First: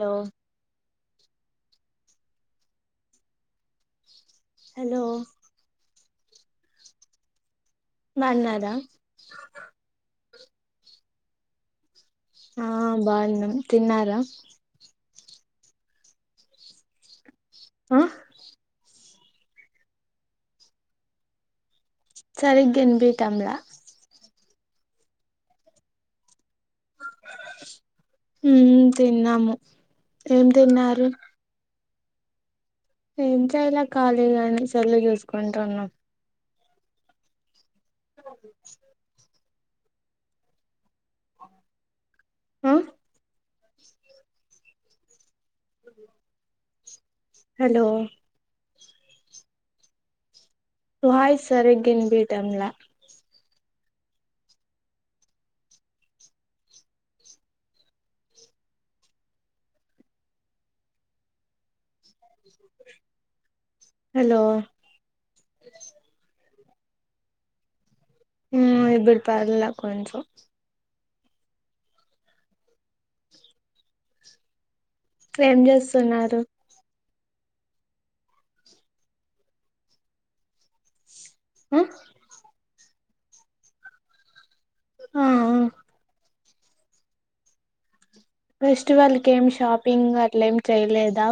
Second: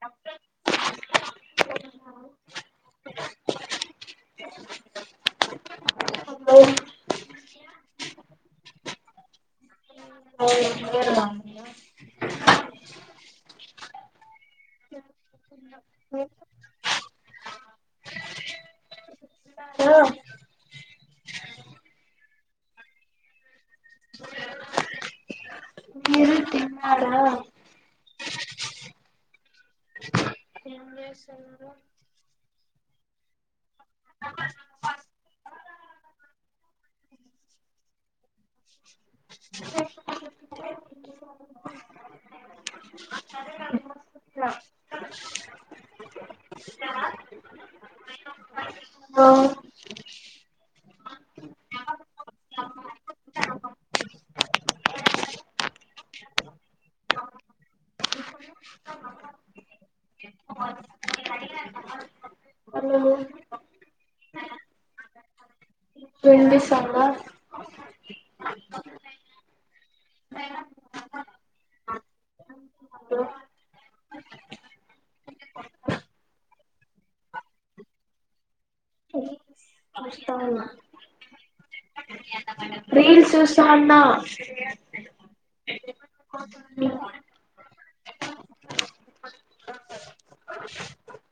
Hello hello hello బన్నారా hello ఆ బాగున్నాం తిన్నారా ఆ సరిగ్గా ఇనిపియ్యటం లా మీరు తిన్నారా హ తిన్నాము ఏం తిన్నారు ఏమ్ చేయాలా ఖాళీగానే సెల్లు చూసుకుంటున్నాం అ ఆ ఉహ్ హలో ఆ వయిస్ సరిగ్గా ఇనిపియ్యటంలా హలో హలో ఇనిపిస్తాందా. ఉహ్మ్ ఇప్పుడు పర్లే కొంచం ఏం చేస్తున్నారు ఆహ్ ల్స్ చూస్తువున్నా ఆ ఫెస్టివల్కి ఏమి షాపింగ్ అట్ల ఏమి చేయలేదా.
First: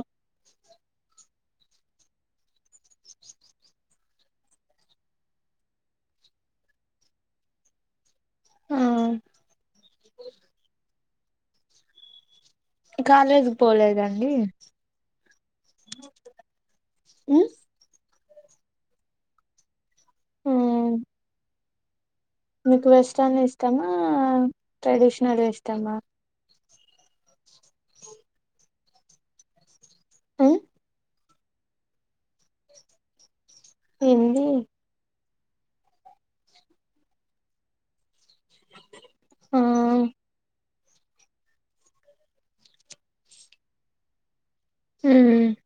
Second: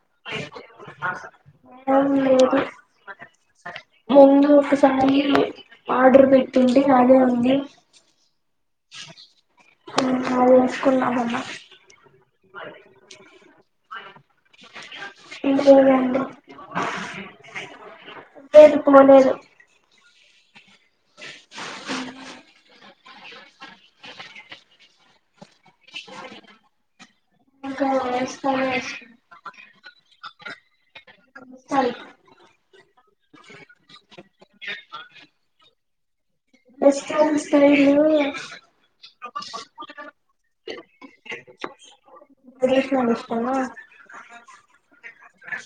ఏం లేదు ముందు ఒకసారి ఆర్డర్ పెట్టింటి అదే ఉంది. ఆహ్ ఆదేసుకున్నా. మొన్న కాలేజీకి పోలేదండి. ఇంగ పోలేదండి మ్మ్ లేదు. పోలేదు ఉహ్ మీకు వెస్ట్రన్ ఇష్టమా, ట్రెడిషనల్ ఇష్టమా. ఇంకా వెస్ట్రన్ ఉహ్ స్టైల్ ఏంది. మీ స్టైలు ఆహ్ ట్రెడిషనల్ ఇష్టమా ఉహ్మ్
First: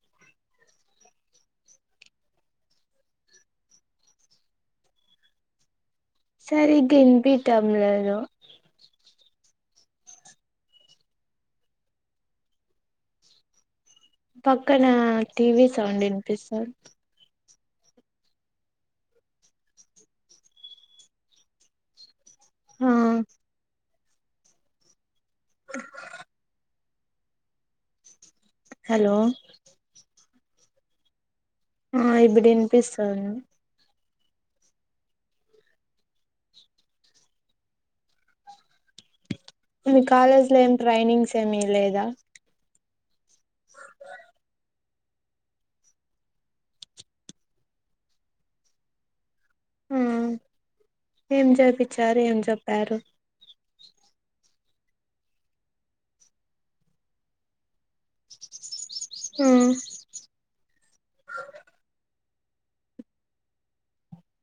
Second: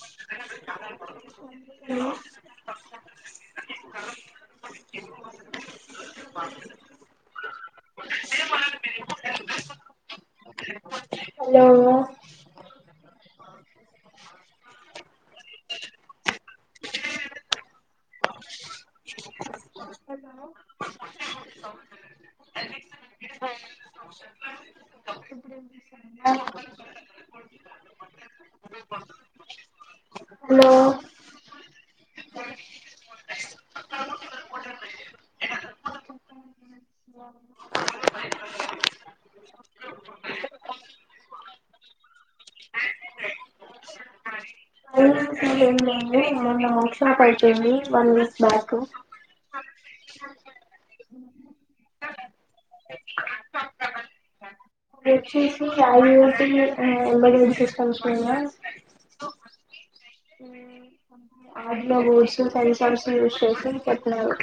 హలో సరిగనిబియ్యటంలేదు. హలో పక్కన టీవీ సౌండ్ వినిపిస్తంది. ఆహ్ వో [unintelligible] హలో హలో ఆ ఇప్పుడు వినిపిస్తంది మీ కాలేజ్ లో ఏం ట్రైనింగ్స్ ఏమి లేదా. మోన్న వుక్షనపేతంది [unintelligible] వన్ వీక్ బ్యాక్ ఉహ్మ్ ఏం చెప్పించారు ఏం చెప్పారు. పరీక్ష ఐపోయి [unintelligible] ఎబెన్ ఎమాటే తెలుస్తది సంస్టోనియ ఆహ్ వాట్లో గూడ్సు కనిసల్స్ యూస్ చేసి పెట్నవి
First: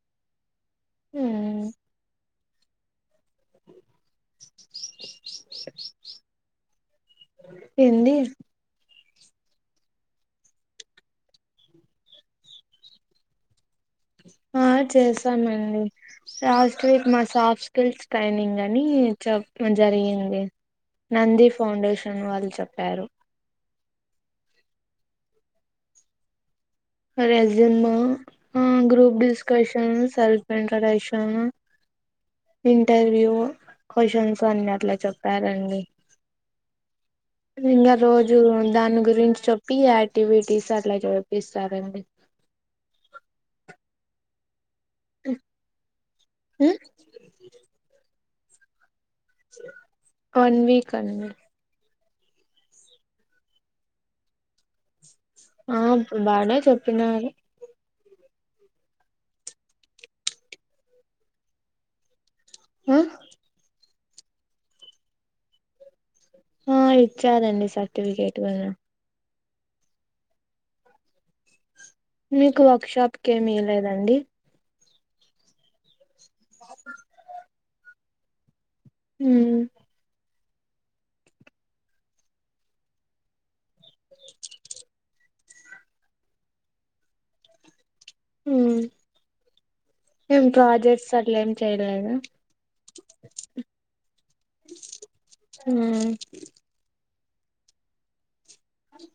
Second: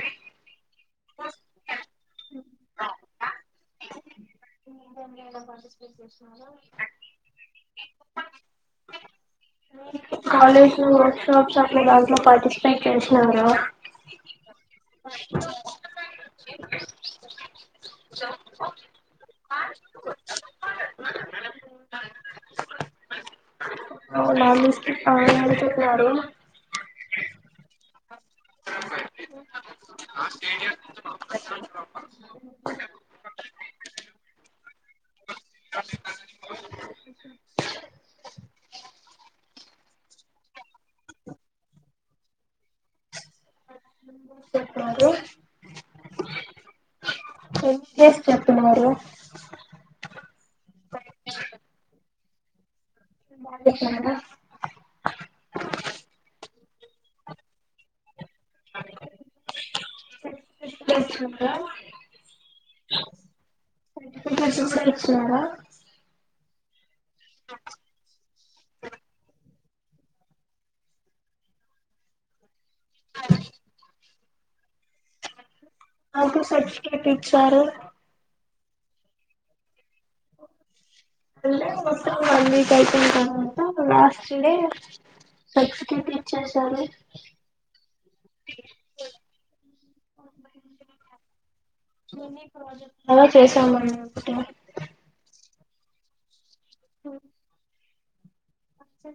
ఉహ్ హిందీ కాలేజ్ లో వర్క్ షాప్స్ అప్పుడు దాంట్లో పార్టిసిపేట్ చేసిన్నారా. ఆ చేసామండి. లాస్ట్ వీక్ మా సాఫ్ట్ స్కిల్స్ ట్రైనింగ్ అని చెప్ జరిగింది. నంది ఫౌండేషన్ వాళ్ళు చెప్పారు. స్ అడు [unintelligible] చెప్పనాడు రెజూమ్, ఆహ్ group discussion, self introduction, interview, questions అన్ని అట్లా చెప్పారండి. ఇంగా రోజు దాని గురించి చెప్పి. యాక్టీవీటీస్ అట్లా చేపిస్తారండి. చెప్పినారు ఉహ్ ఉహ్ ఏ చేసి చెప్నరు వన్ వీక్ అన్క్ బాగా చెప్పినారా ఆ బాగా చెప్పినారు చె ఆ ఇచ్చినార ఆ ఇచ్చదండి సర్టిఫికేట్ కూడా మీకు వర్క్షాప్కి ఏమిీయలేదండి నాకు సర్టిఫికెట్ ఇచ్చారు హ కాయితు క వస్ ఎక్స్కెట్ ఇచ్చసారు ఏం ప్రాజెక్ట్స్ అట్ల ఏమి చెయలేదా అలా చేసామన్నట హ అ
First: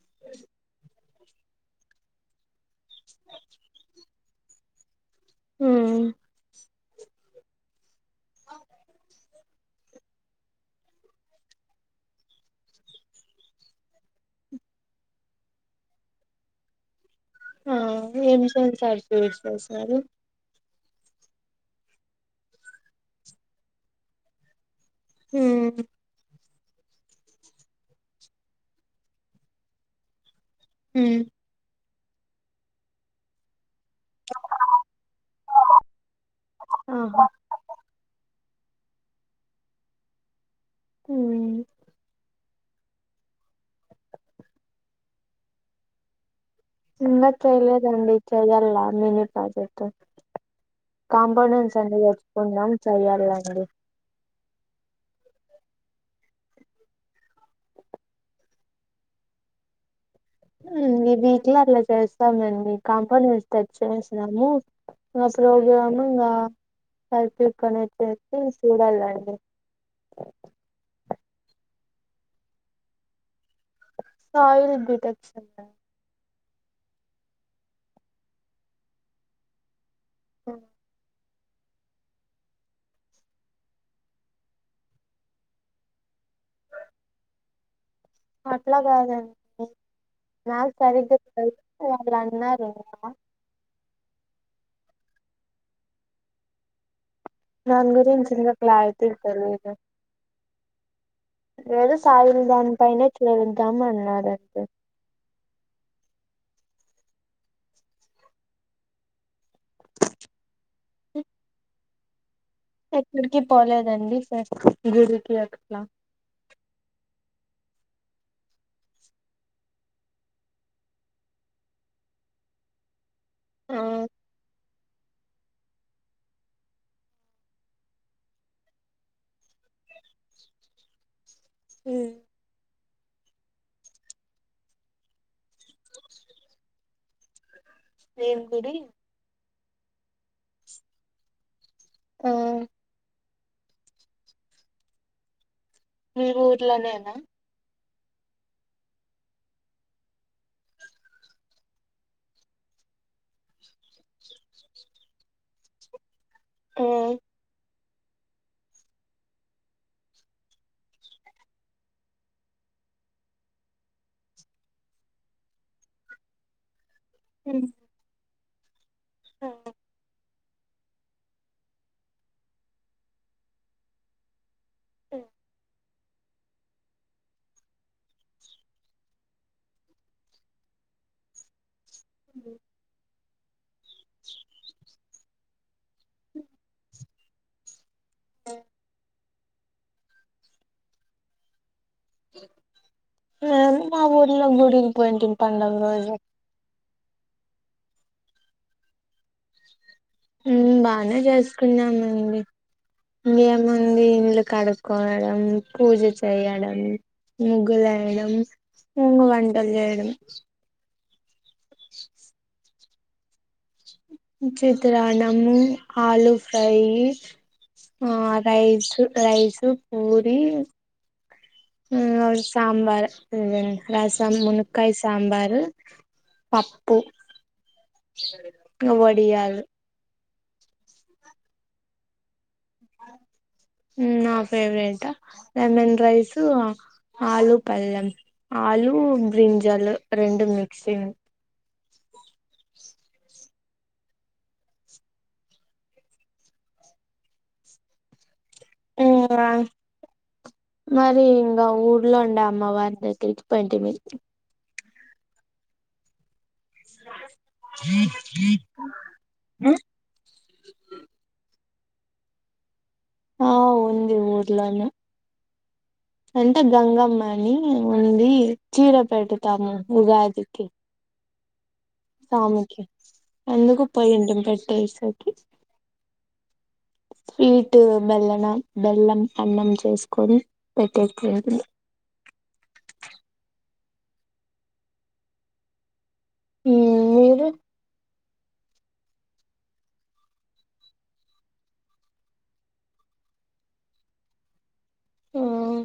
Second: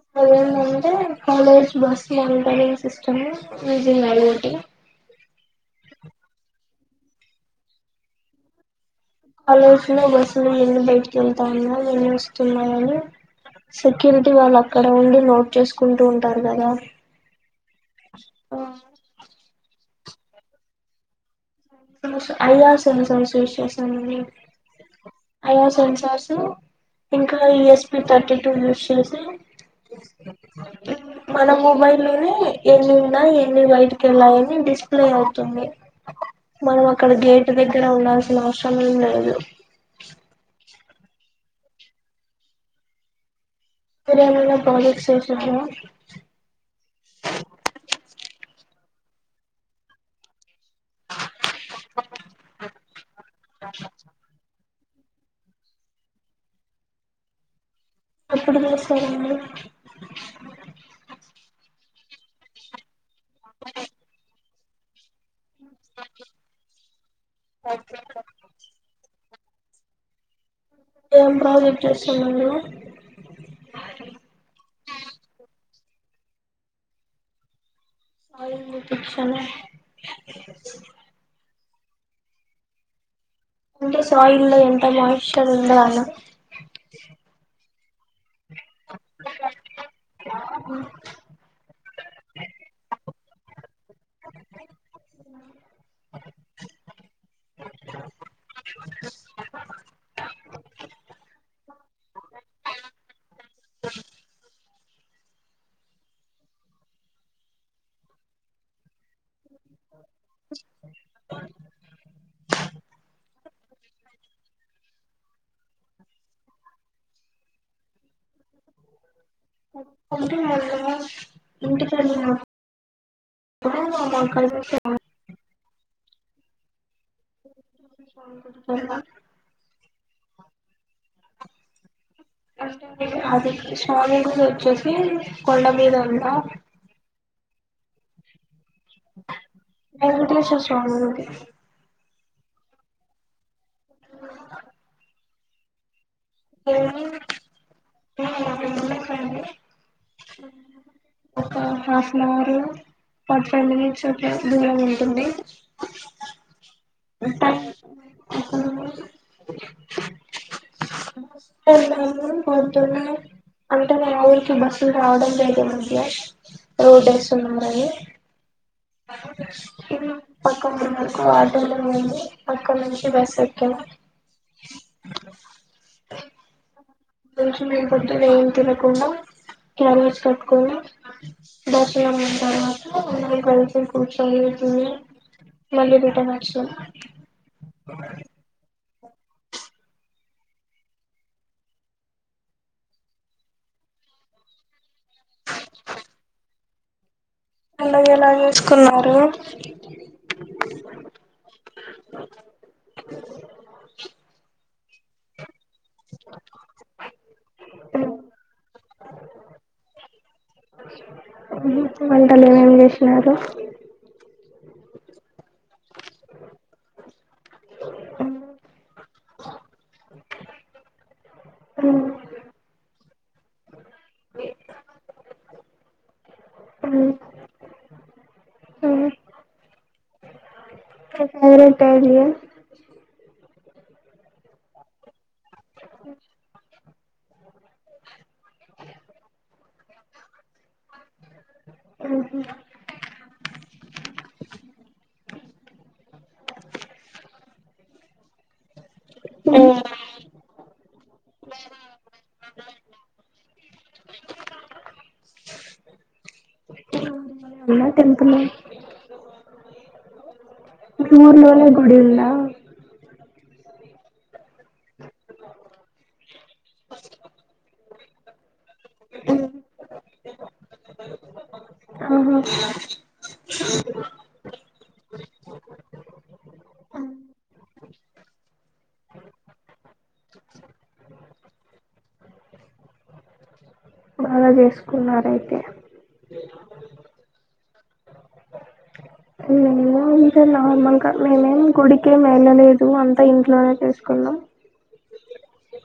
కాలజ్ బస్ మంట చ మీజ తో హ కాలజ్ లో బస్సులు ఎన్ని బయటికి వెళ్తా ఉన్నా ఎన్ని వస్తున్నాయని సెక్యూరిటీ వాళ్ళు అక్కడ ఉండి నోట్ చేసుకుంటూ ఉంటారు కదా ఆ ఏ విష సార్ చూ విస్తు మారు అయ్యా స సాశ విశవాసం అయ్యో ఉమ్. సంసార్సు ఇంకా ఈఎస్పి థర్టీ టూ యూస్ చేసి మన మబైల్ ఎన్ని ఉన్నా ఎన్ని బయట లాని డిస్ప్లే అవుతుంది మనం అక్కడ ఆహా గేట్ ఉసిన ఆశంగా ఉన్నాయిదు హ మీరేమైనా పాల చేషా ఇకా చేయలేదండి చెయ్యాల మిన ప్రాజెక్ట్ కాంపనెంట్స్ అన్ని తెచ్చుకుందాం చెయ్యాల అండి ఎప్పుడు నమస్తా ఉన్నారున్నారు అీ వీట్ లో అలా చేస్తామండి క ఇస్తాచ్చసన్నాము ఆ ప్రోగ్రాము ఇంగ [unintelligible] చెత్తే చూడాలండి ఏం ప్రాజెక్ట్ చేస్సున్న బ్రో సయిల్ డిటెక్షన్ సాయిల్ డిటెక్షనా అ అంటె సాయిల్లో ఎంత మాయిశ్చర్ ఉంద అన అట్లాగాదండి నాక్ సరిగ్గా తెలదు అల అన్నారు ఇంకా దని గురించి ఇంగా క్లారిటీ తెలిదు ఏదో సాయిల్ దాని పైన చెల్దాం అన్నారండి అ ఎక్కడికి పోలేదండి ఫ్రె గుడికి అట్లా అంటె మొన్న ఇంటికెళ్ళాం ఆ ప్పుడు మా [unintelligible] [unintelligible] హ్మ అంటే అది స్వామి గుడోచ్చేసి కొండ మీద ఉందా ఏం గుడి వెంకటేశ్వర స్వామి గుడి ఉ హ్మ మీ ఊర్లోనేనా ఒక half an hour forty five minutes ఒకే దూరం ఉంటుంది ఎక్కడ వున్నావ్ వస్తే పొద్దున్నే అంటే మా ఊరికి బస్సులు రావడం లేదు ఈ మధ్య రోడ్ వేస్తు ఉన్నారని అ పక్క పిల్లలతో ఆడుకు పిల్లలు అండి అక్కడి నుంచి బస్ ఎక్క కొంచెం మేము పొద్దున ఏం తినకుండా క్యారేజ్ కట్టుకొని బస్ ఉంటారు సి ఇప్పుడు సాయంత్రమే మళ్ళీ రిటర్న్ వచ్చినాం అ మా ఊర్లో గుడికి పోయింటిం పండుగ రోజు పండగ ఎలాగ చూసుకున్నారు బానే చేసుకున్నామండి ఇంకేముంది కడుక్ కోదన్ పూజ చేయడం ముగ్గులు వేయడం ముంగు వంటలు చేయడం ఊహు వంటలు ఏమేం చేస్ చారు చిత్రాన్నము ఆలు ఫ్రై ఆ చేసినారు రైస్ రైస్ పూరి మ్ సాంబారు రసం మునక్కాయ సాంబారు పప్పు వడియాలు ఫేవరెట్ ఏరియా ఉమ్ నా ఫేవరెట్ లెమన్ రైస్ ఆలు పల్లెం ఆలు బ్రింజాలు రెండు మిక్సింగ్ ఓహో ఇంగా మరి ఇంకా ఊర్లో ఉండే అమ్మవారి దగ్గరికి పోయింటిమి ఇలా టెంపుల్ ఊర్లోనే ఒడిల్లా ఆ ఉంది ఉ ర్లోనే అంటే గంగమ్మని ఉంది చీర పెట్టుతాము ఉగాది కె ఆహా స్వామి కి ఎందుకు పోయింటిమ్ పె పోయేసరికి స్వీటు బెల్లన బెల్లం అన్నం చేసుకొని పెట్టేసి ఉంటుంది అలా చేసుకున్నారయితే హుమ్ మీరు అంతే నార్మల్ గా మేమేం గుడికేం వెళ్ళలేదు అంతా ఇంట్లోనే చేసుకున్నాం హుమ్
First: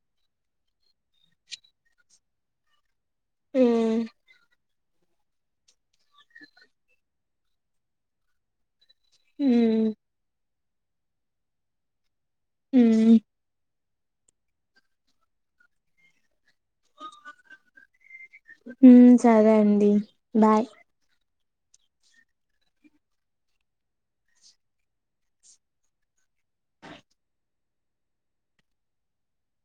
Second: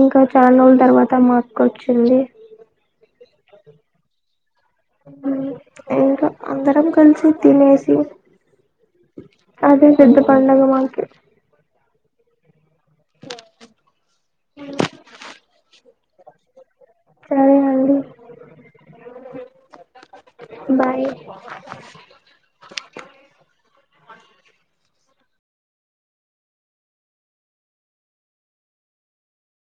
ఇంకా చాలా రోజుల తర్వాత మాక్కోచ్చింది హుమ్ ఇంకా అందరం కలిసి తినేసి అదే ఉమ్ పెద్దపండగ మా హుమ్ సరే అండి హమ్ సరే అండి బాయ్